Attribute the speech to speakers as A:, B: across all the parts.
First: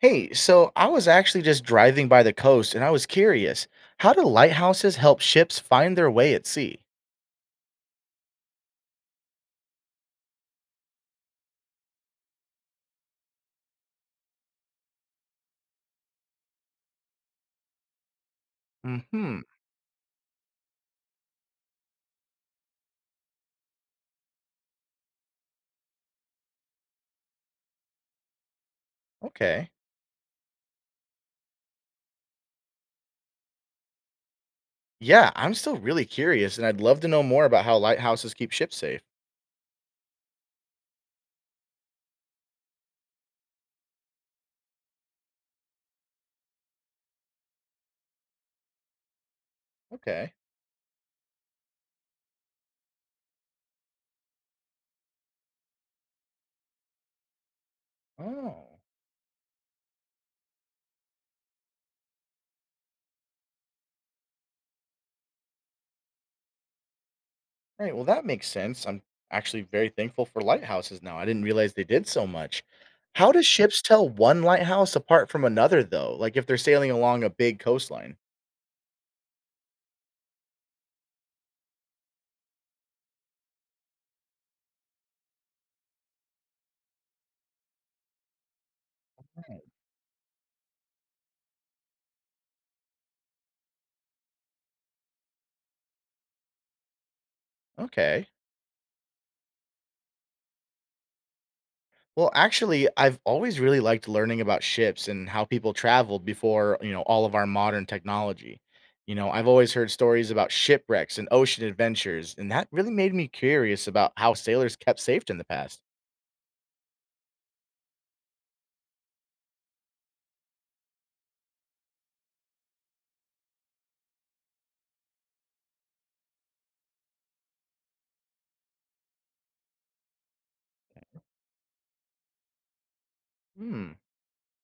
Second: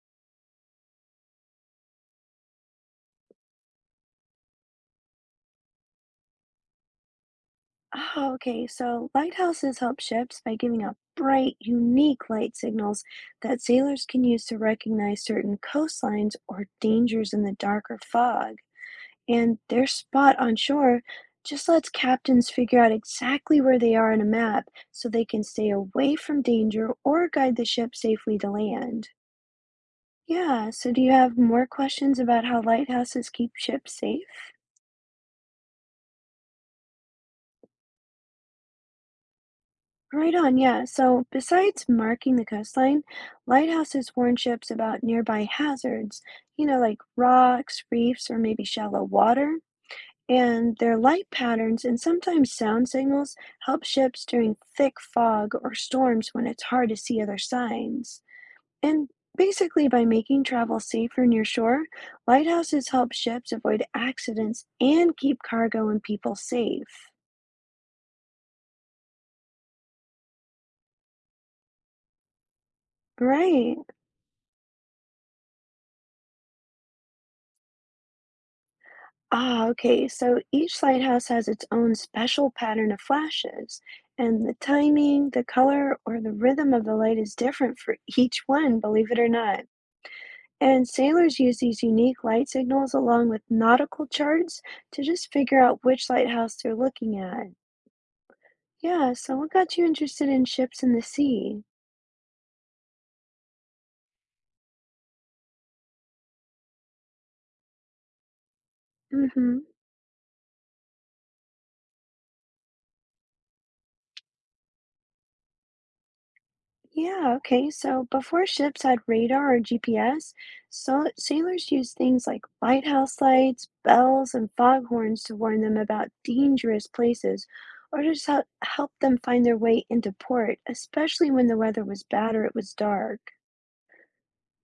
A: Hey, so I was actually just driving by the coast and I was curious, how do lighthouses help ships find their way at sea?
B: Oh, okay. So lighthouses help ships by giving out bright, unique light signals that sailors can use to recognize certain coastlines or dangers in the dark or fog.
A: Hmm,
B: And their spot on shore just lets captains figure out exactly where they are on a map so they can stay away from danger or guide the ship safely to land.
A: okay.
B: Yeah, so do you have more questions about how lighthouses keep ships safe?
A: Yeah, I'm still really curious and I'd love to know more about how lighthouses keep ships safe.
B: Right on, yeah. So, besides marking the coastline, lighthouses warn ships about nearby hazards, you know, like rocks, reefs, or maybe shallow water.
A: Okay.
B: And their light patterns and sometimes sound signals help ships during thick fog or storms when it's hard to see other signs.
A: Oh.
B: And basically, by making travel safer near shore, lighthouses help ships avoid accidents and keep cargo and people safe.
A: Right, well that makes sense. I'm actually very thankful for lighthouses now. I didn't realize they did so much. How do
B: Right.
A: ships tell one lighthouse apart from another though? Like if they're sailing along a big coastline?
B: Okay. So each lighthouse has its own special pattern of flashes, and the timing, the color, or the rhythm of the light is different for each one, believe it or
A: Right.
B: not. And sailors use these unique light signals along with nautical charts to just figure out which lighthouse they're looking at.
A: Okay.
B: Yeah, so what got you interested in ships in the sea?
A: Well, actually, I've always really liked learning about ships and how people traveled before, you know, all of our modern technology. You know, I've
B: Mm-hmm.
A: always heard stories about shipwrecks and ocean adventures, and that really made me curious about how sailors kept safe in the past.
B: Yeah, okay. So before ships had radar or GPS, so sailors used things like lighthouse lights, bells, and foghorns to warn them about dangerous places or just help them find their way into port, especially when the weather was bad or it was dark.
A: Hmm.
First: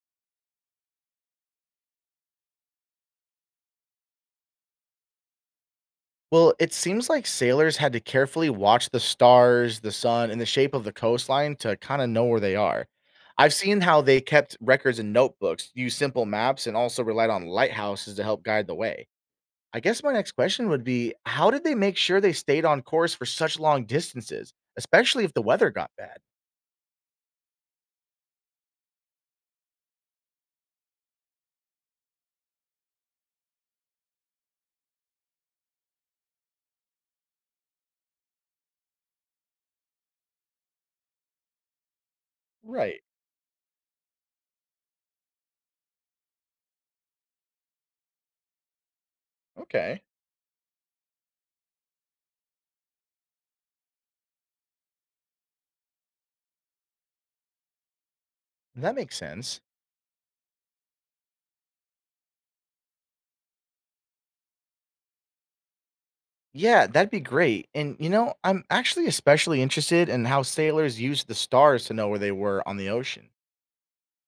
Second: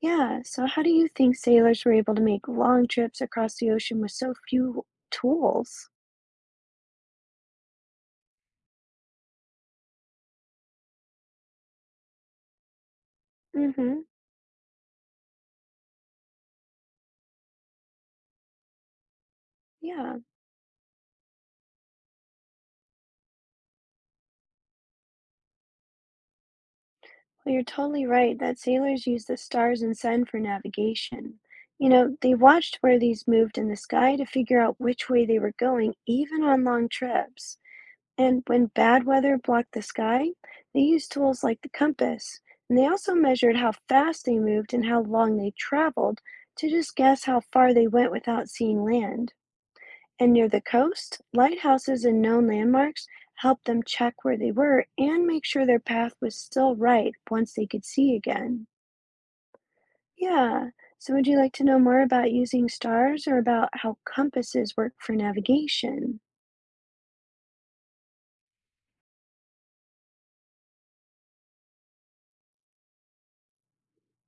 B: Yeah, so how do you think sailors were able to make long trips across the ocean with so few tools?
A: Well, it seems like sailors had to carefully watch the stars, the sun, and the shape of the coastline to kind of know where they are. I've seen how
B: Mm-hmm.
A: they kept records and notebooks, used simple maps, and also relied on lighthouses to help guide the way. I guess my
B: Yeah.
A: next question would be, how did they make sure they stayed on course for such long distances, especially if the weather got bad?
B: Well, you're totally right that sailors used the stars and sun for navigation. You know, they watched where these moved in the sky to figure out which way they were going, even on long trips. And when bad weather blocked the sky, they used tools like the compass. And they
A: Right.
B: also measured how fast they moved and how long they traveled to just guess how far they went without seeing land
A: Okay.
B: and near the coast, lighthouses and known landmarks helped them check where they were and make sure their path was still right once they could see again.
A: That makes sense.
B: Yeah, so would you like to know more about using stars or about how compasses work for navigation?
A: Yeah, that'd be great. And you know, I'm actually especially interested in how sailors used the stars to know where they were on the ocean.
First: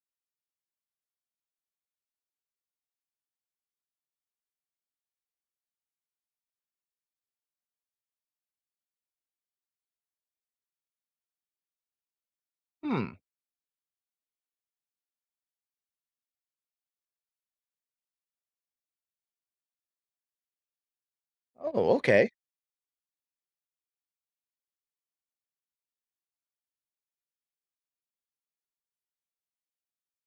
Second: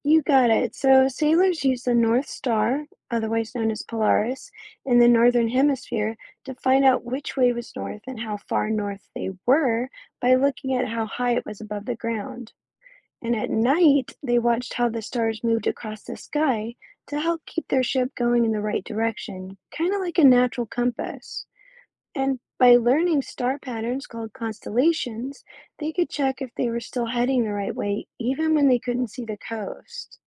B: You got it. So sailors use the North Star, otherwise known as Polaris, in the Northern Hemisphere to find out which way was north and how far north they were by looking at how high it was above the ground.
A: Hmm.
B: And at night they watched how the stars moved across the sky to help keep their ship going in the right direction, kind of like a natural compass.
A: Oh, okay.
B: And by learning star patterns called constellations, they could check if they were still heading the right way, even when they couldn't see the coast.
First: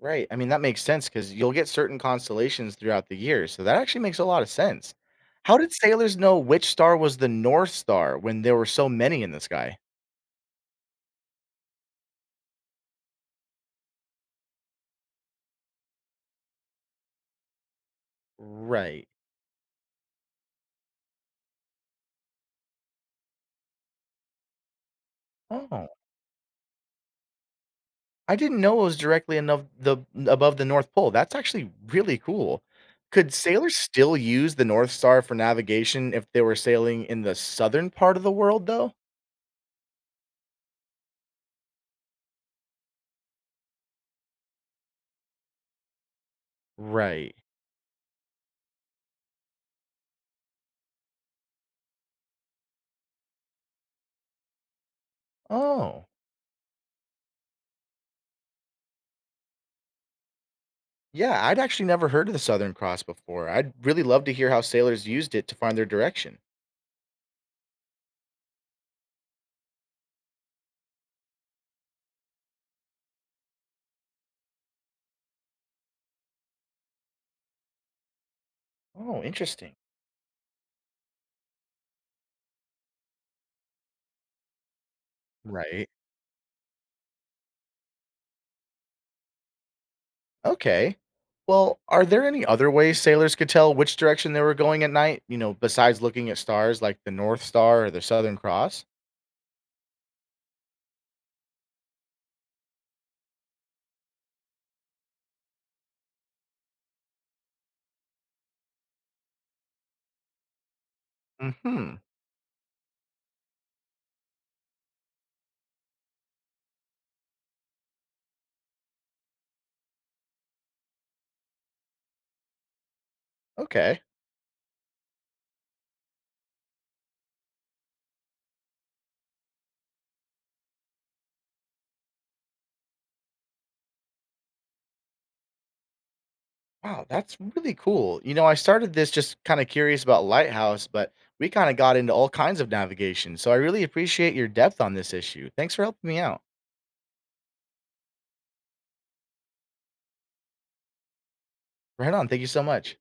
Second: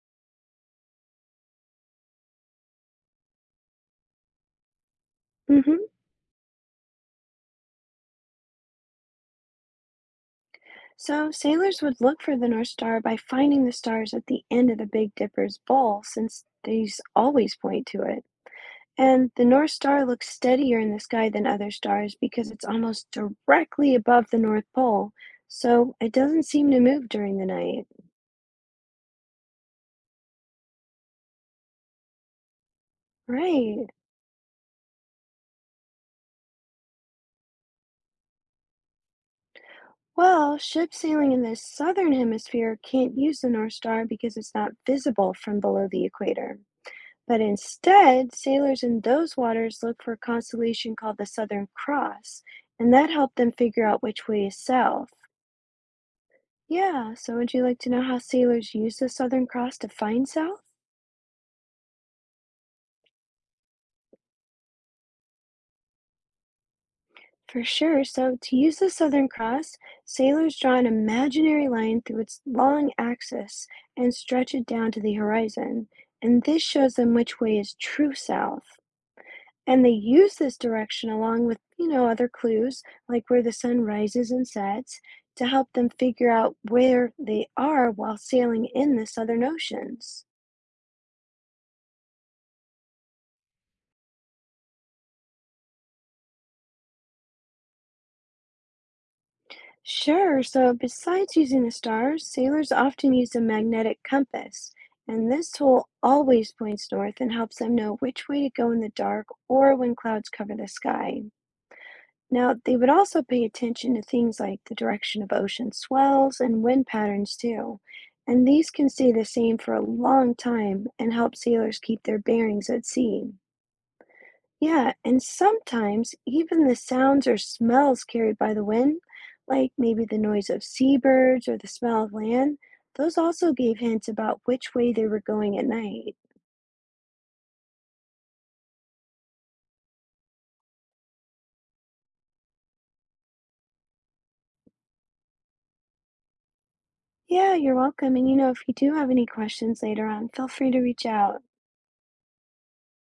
A: Right. I mean, that makes sense because you'll get certain constellations throughout the year, so that actually makes a lot of sense. How did
B: hmm
A: sailors know which star was the North Star when there were so many in the sky?
B: So, sailors would look for the North Star by finding the stars at the end of the Big Dipper's bowl, since these always point to it.
A: Right.
B: And the North Star looks steadier in the sky than other stars because it's almost directly above the North Pole,
A: Oh,
B: so it doesn't seem to move during the night.
A: I didn't know it was directly enough the above the North Pole. That's actually really cool. Could sailors
B: Right.
A: still use the North Star for navigation if they were sailing in the southern part of the world, though?
B: Well, ships sailing in the southern hemisphere can't use the North Star because it's not visible from below the equator.
A: Right.
B: But instead, sailors in those waters look for a constellation called the Southern Cross, and that helped them figure out which way is south.
A: Oh,
B: Yeah, so would you like to know how sailors use the Southern Cross to find south?
A: yeah. I'd actually never heard of the Southern Cross before. I'd really love to hear how sailors used it to find their direction.
B: For sure. So, to use the Southern Cross, sailors draw an imaginary line through its long axis and stretch it down to the horizon. And this shows them which way is true south.
A: Oh, interesting.
B: And they use this direction along with, you know, other clues like where the sun rises and sets to help them
A: Right.
B: figure out where they are while sailing in the Southern Oceans.
A: Okay. Well, are there any other ways sailors could tell which direction they were going at night, you know, besides looking at stars like the North Star or the Southern Cross?
B: Sure, so besides using a star, sailors often use a magnetic compass, and this tool always points north and helps them know which way to go in the dark or when clouds cover the sky.
A: Hmm.
B: Now, they would also pay attention to things like the direction of ocean swells and wind patterns, too. And these can stay the same for a long time and help sailors keep their bearings at sea.
A: Okay.
B: Yeah, and sometimes even the sounds or smells carried by the wind, like maybe the noise of seabirds or the smell of land, those also gave hints about which way they were going at night.
A: Wow, that's really cool. You know, I started this just kind of curious about Lighthouse, but we kind of got into all kinds of navigation. So I really appreciate your depth on this issue. Thanks for helping me out.
B: Yeah, you're welcome. And you know, if you do have any questions later on, feel free to reach out.
A: Right on. Thank you so much.